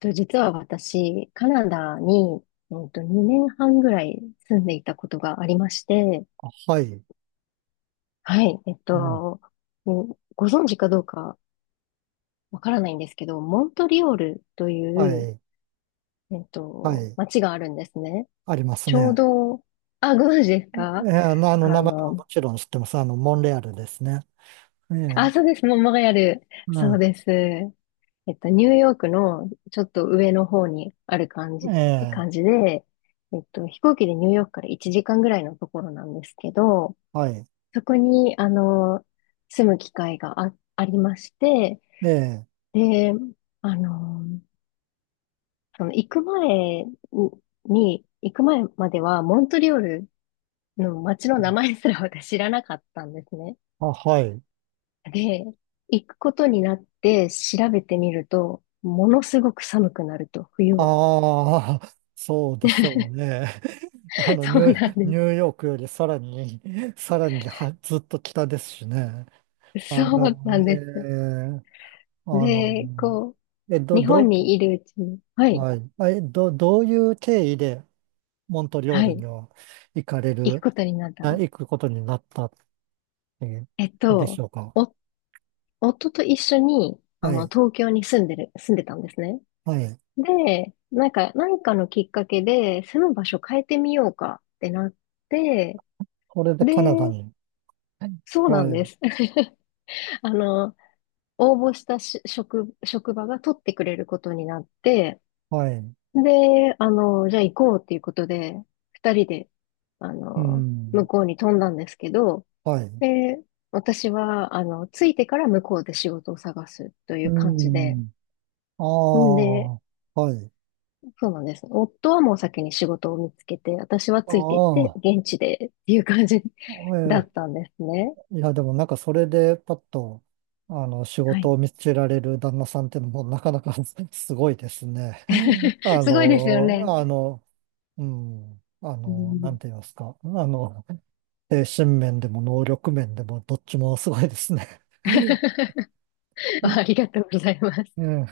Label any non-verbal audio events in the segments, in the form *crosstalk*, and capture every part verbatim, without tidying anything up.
と、実は私、カナダに、うんと、にねんはんぐらい住んでいたことがありまして、あ、はい。はい、えっうん、と、うん、ご存知かどうかわからないんですけど、モントリオールとはいう、い。えっはと、い。街があるんですね。ありますちょうね。ど、あ、ご存知ですえか？えああの、名前はの、もちろん知ってます。あの、モンレアルですね。えあ、え、そうです。もうモンレアル。うそうん。です。えっと、ニューヨークのちょっと上の方にある感じ、え感え、じで、えっと、飛行機でニューヨークからいちじかんぐらいのところなんですけど、はい。そこに、あの、住む機会があ、ありまして、ええ、で、あの、その行く前に、行く前まではモントリオールの街の名前すら私知らなかったんですね。あ、はい。で、行くことになって調べてみると、ものすごく寒くなると、冬は。ああ、*laughs* そうでしょうね。*laughs* あ *laughs* の、ニそうなんュ、ニでューヨークよりさらに、*laughs* さらにはずっと北ですしね。す。あその、うなんえです。え、あの、で、こう、え、ど、日本ど、にいるうちに、はい、はい。あえ、ど、どういう経緯で、モントリオーはルい、には行かれ行くる、ことになった。あ、行くことになったっていうえっんでしと、ょうか。お、夫と一緒に、あはの、い。東京に住んでる、住んでたんですね。はい。で、なんか、何かのきっかけで、住む場所変えてみようかってなって、これでで、カナダに。そうなんはでい。す。*laughs* あの、応募したし職、職場が取ってくれることになって、はい。で、あの、じゃあ行こうっていうことで、二人で、あうの、向ん。こうに飛んだんですけど、はい。で、私は、あの、着いてから向こうで仕事を探すというう感じで、ん。あんあ。で、はい。そうなんです。夫はもう先に仕事を見つけて、私はあついていって、あ。現地でっていう感じ え *laughs* だっーたんですね。いや、でもなんかそれでパッと、あの、仕は事い。を見つけられる旦那さんっていうのもなかなか *laughs* すごいですね。*laughs* *laughs* あすごいですよの、ね。あの、うん。あうの、なんん。 て言いますか。あの、精神面でも能力面でもどっちもすごいですね。はい、 *laughs* あうりがとうございます。ん。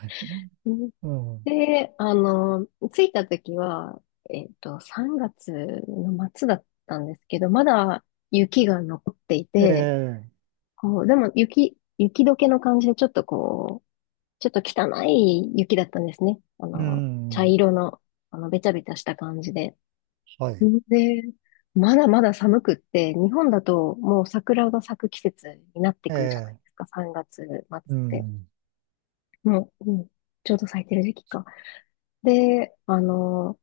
うん。 *laughs* で、あの、着いた時は、えっと、さんがつの末だったんですけど、まだ雪が残っていうん、て、ええ、こう、でも雪、雪解けの感じでちょっとこう、ちょっと汚い雪だったんですね。あうの、茶ん、色の、あの、べちゃべちゃした感じで。はい、で、まだまだ寒くって、日本だともう桜が咲く季節になってえくるじゃないえ、ですか、さんがつ末っうて。ん、もう、うん、ちょうど咲いてる時期か。で、あの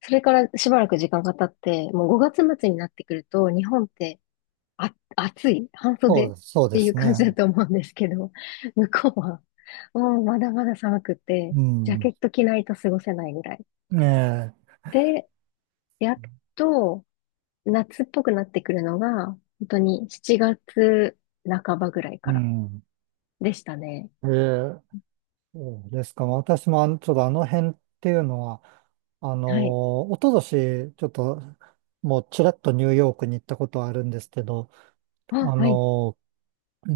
それからしばらく時間が経って、もうごがつ末になってくると、日本って、あ、暑い、半そう袖っです、そうでていうす感じだね。と思うんですけど、*laughs* 向こうは、もうまだまだ寒くて、うジャん、ケット着ないと過ごせないぐらい。ええ、で、やっと夏っぽくなってくるのが、本当にしちがつばぐらいうからん、でしたね。ええ、そうですか。私もあの、ちょっとあの辺っていうのは、あはい。の、おととし、ちょっと、もうちらっとニューヨークに行ったことはあるんですけど、あ、あはい。の、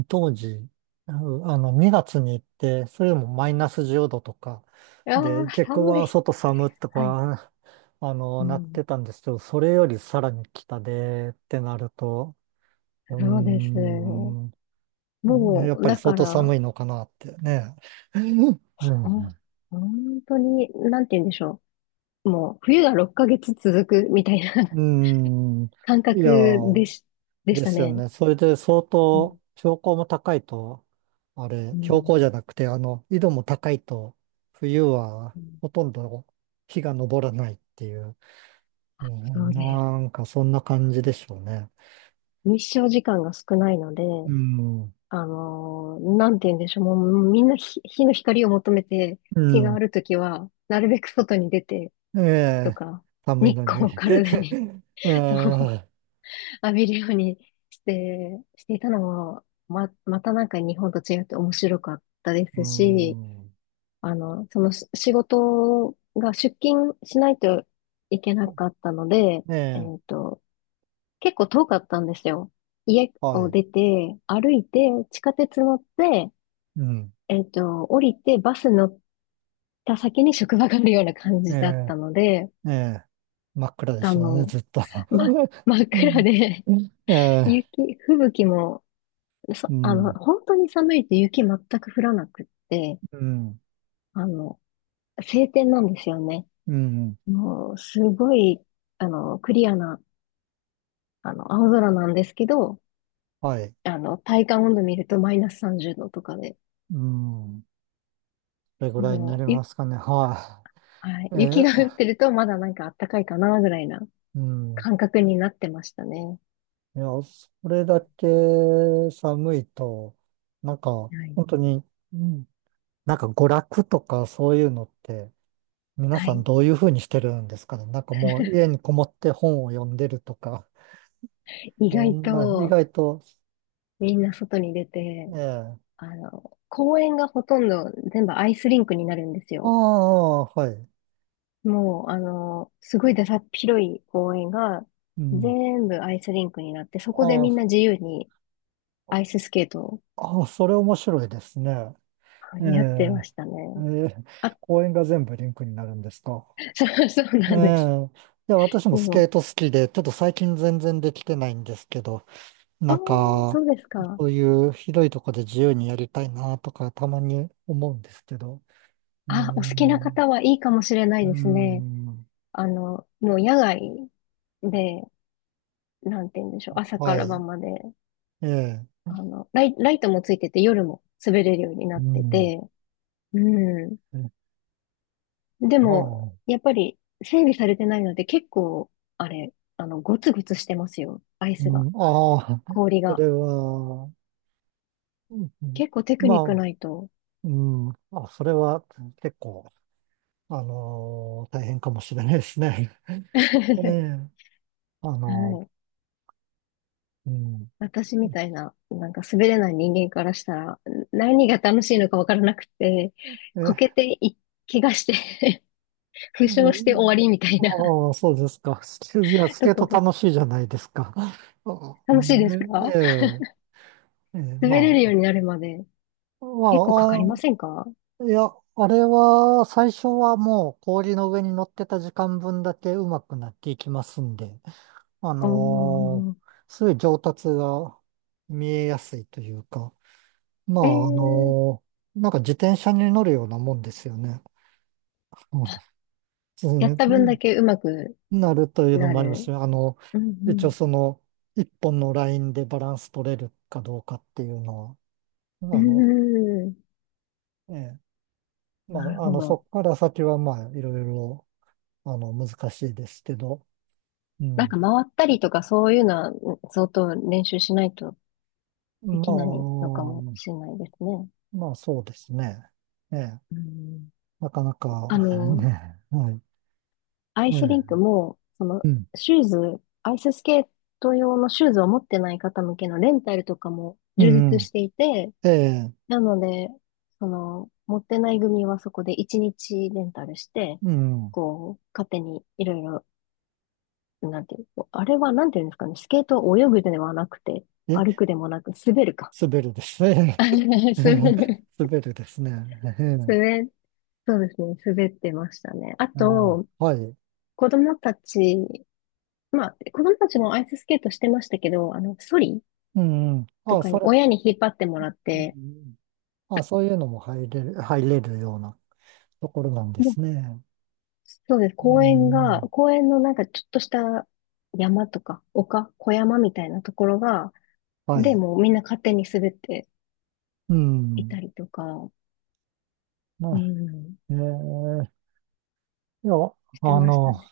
当時、あの、にがつに行って、それでもマイナスじゅうどとか、あで、あ、結構寒はい。外寒とはい。か、あうの、なっん。てたんですけど、それよりさらに北でってなると、うーそうです。ん、ねもやっう、ぱりだ相か当ら、寒いのかなってね。*laughs* ううん、ん、本当に、なんて言うんでしょう。もう、冬がろっかげつ続くみたいな *laughs* うん、感いや覚でー、し、でしでたすよね。ね。それで相うん。当標高も高いと、あれ、う標高ん、じゃなくて、あの、緯度も高いと、冬はうん、ほとんど日が昇らないっていう、うそん、うです。なんかそんな感じでしょうね。日照時間が少ないので、うん、あのーなんて言うんでしょう。もう、みんな日、日の光を求めて、う日があん、るときは、なるべく外に出て、えとえ、か、寒い日の光をに。体に *laughs* え *laughs* そう、え、浴びるようにして、していたのも、ま、またなんか日本と違って面白かったでうすし、ん、あの、そのし仕事が出勤しないといけなかったので、えええ、っと、結構遠かったんですよ。家はをい、出て、歩いて、地下鉄乗って、うん、えっと、降りて、バス乗った先に職場があるような感えじだっえ、たので、ええ、真っ暗であしょうね、の、ずっと。ま、真っ *laughs* う暗ん、で え *laughs* え、雪、吹雪も、うそ、あの、ん、本当に寒いと雪全く降らなくって、うん。あの、晴天なんですよね。うん。もう、すごい、あの、クリアな、あの、青空なんですけど、はい。あの、体感温度見るとマイナスさんじゅうどとかで、うん。それぐらいになもりう、ゆ、ますかね。ははい、い。雪え、が降ってるとまだなんか暖かいかな、ぐらいなうん。感覚になってましたね。いや、それだけ寒いと、なんか、はい。本当に、うん、なんか娯楽とかそういうのって、皆はさんい。どういうふうにしてるんですかね。なんかもう家にこもって本を読んでるとか、意そ外んな、意と、外と、みんな外に出えて、え。あの、公園がほとんど全部アイスリンクになるんですあよ。あ、はい。もう、あの、すごいださっ広い公園が、うん。全部アイスリンクになって、そこであみんあ、な自由に、アイススケートを、ああ、それ面白いですね。はえい、やってまえ、したえね。え、あ、公園が全部リンクになるんですか？*laughs* そう、そうえなんです。え、いや、私もスもケう、ート好きで、ちょっと最近全然できてないんですけど、なああ、んそか、うですか。そういう広いとこで自由にやりたいなとか、たまに思うんですけど。うーあ、お好きな方ん、はいいかもしれなういーですね。ん、あの、もう野外で、なんて言うんでしょう。朝からは晩まで、い、ええ、あの、ライ、ライトもついてて夜も滑れるようになうってん、て、うん。えであも、あ、やっぱり整備されてないので結構、あれ、あの、ゴツゴツしてますよ。アイうスん、が、ああ、氷そが。れは、うん、うん、結構テクニックまあ、ないと。うん、あ、それは結構、あのー大変かもしれないですね。*laughs* え *laughs* はえ、あのい。ーうん。私みたいな、なんか滑れない人間からしたら、何が楽しいのかわからなくて、こけえ、てい、怪我して *laughs* 負う傷して終わん、りみたいな ああ、そうですか。スケ、いや、スケ *laughs* ーとトころ。楽しいじゃないですか？あ、う楽しいですん、か？ええ、ええ、滑れまるようになるまであ、ま結構かかりませあ、んかあ、いや、あれは、最初はもう氷の上に乗ってた時間分だけ上手くなっていきますんで、あおのーー。すごい上達が見えやすいというか、まえあ、あー、のなんか自転車に乗るようなもんですよね。うん、そうやっね、た分だけ上手くなるというのなもありまする。ね。あの、う一応んその、一本のラインでバランス取れるかどうかっていうのうは、あの、ん。うーん。ええ、まなるあ、あほの、そど。こから先はまあ、いろいろ、あの、難しいですけど、うなんん。か回ったりとかそういうのは、うん、相当練習しないとできないまのかもしれあ、ないですね。まあ、そうですね。ええ、うん、なかなか、あ *laughs* の、ね、はい。アイえスリンクえ、も、その、うん、シューズ、アイススケート用のシューズを持ってない方向けのレンタルとかもう充ん、実うん、していて、ええ、なので、その、持ってない組はそこでいちにちレンタルして、うん。こう、勝手にいろいろ、なんていう、こうあれはなんていうんですかね、スケートを泳ぐではなくて、え、歩くでもなく、滑るか。滑るですね。*laughs* 滑 *laughs* る。滑るですね。*laughs* ええ、滑、そうですね、滑ってましたね。あああ、と、はい。子供たち、まあ、子供たちもアイススケートしてましたけど、あの、ソリうん、うん。とああ、かそにれ、親に引っ張ってもらっうん、うて、ん、ああ、そういうのも入れる、入れるようなところなんでもう、すね。そうです。うん、公園うが、ん。公園のなんかちょっとした山とか、丘、小山みたいなところが、はで、い。もうみんな勝手に滑ってういたん。りとか、まうあ、ん、ええ、いや、してあましたの、ね。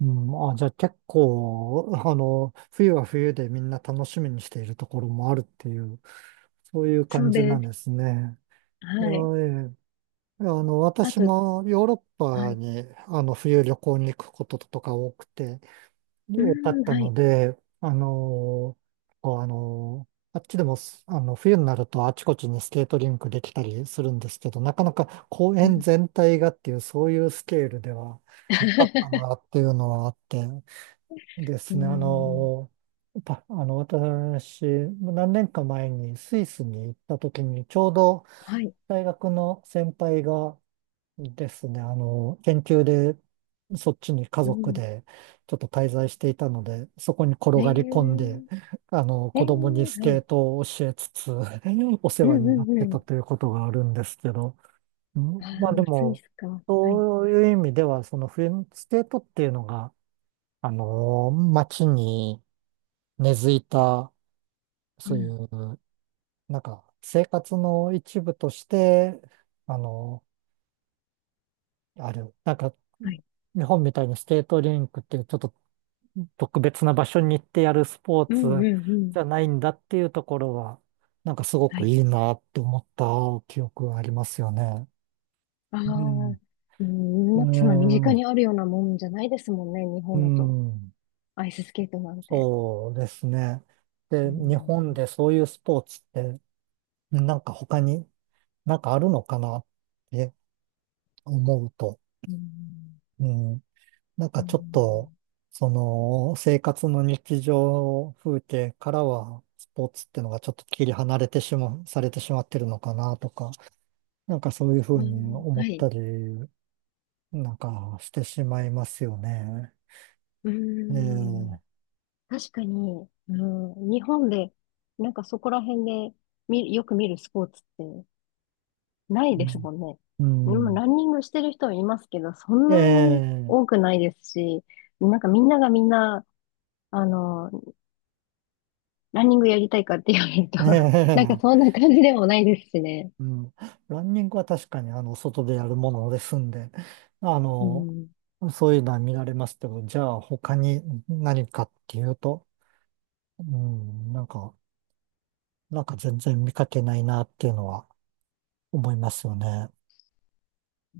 うん、あ、じゃあ結構、あの、冬は冬でみんな楽しみにしているところもあるっていう、そういうそ感うじなんです。ですね。いや、はい。ええ、あの、あ私と、もヨーロッはパい。に、あの、冬旅行に行くこととか多くて、う多かっん、たはのい。で、あの、こうあの、あっちでもす、あの、冬になるとあちこちにスケートリンクできたりするんですけど、なかなか公う園ん。全体がっていう、そういうスケールではなかったなっ *laughs* ていうのはあって、でうすね、あん。の、*laughs* たあの、私、何年か前にスイスに行った時に、ちょうどはい。大学の先輩が、ですね。あの、研究で、そっちに家う族ん。でちょっと滞在していたので、そこに転えー、がり込んで、あの、え子供にー、スはケーい。トを教えつつ、*laughs* お世うん話うになっんうてん。たということがあるんですけど、うあん、まあであ、スイも、スか。はい。そういう意味では、その冬のスケートっていうのが、あの、街に根付いた、うそういん。う、なんか、生活の一部として、あの、ある。なんか、はい。日本みたいにスケートリンクっていうちょっと特別な場所に行ってやるスポーうんうんツうん。じゃないんだっていうところは、なんかすごはくい。いいなって思った記憶がありますよね。ああ、うん。うん、なんかそんな身う近にん。あるようなもんじゃないですもんね、日う本だと。ん、アイススケートなんて。そうですね。うで、日ん。本でそういうスポーツって、なんか他になんかあるのかなって思うと、うん。うん。なんうかちょっと、ん。その、生活の日常風景からは、スポーツってのがちょっと切り離れてしまう、されてしまってるのかなとか、なんかそういうふううにん、思はっい。たり、なんかしてしまいますよね。うん。ええ、確かに、うん、日本で、なんかそこら辺で見、よく見るスポーツってないですもんね。うでもん。うん、ランニングしてる人はいますけど、そんなにええ、多くないですし、なんかみんながみんな、あの、ランニングやりたいかって言われると *laughs* なんかえそえ、んな感じでもないですしね。うん。ランニングは確かに、あの、外でやるものですんで、あうの、ん。そういうのは見られますけど、じゃあ他に何かっていうと、うん、なんか、なんか全然見かけないなっていうのは思いますよね。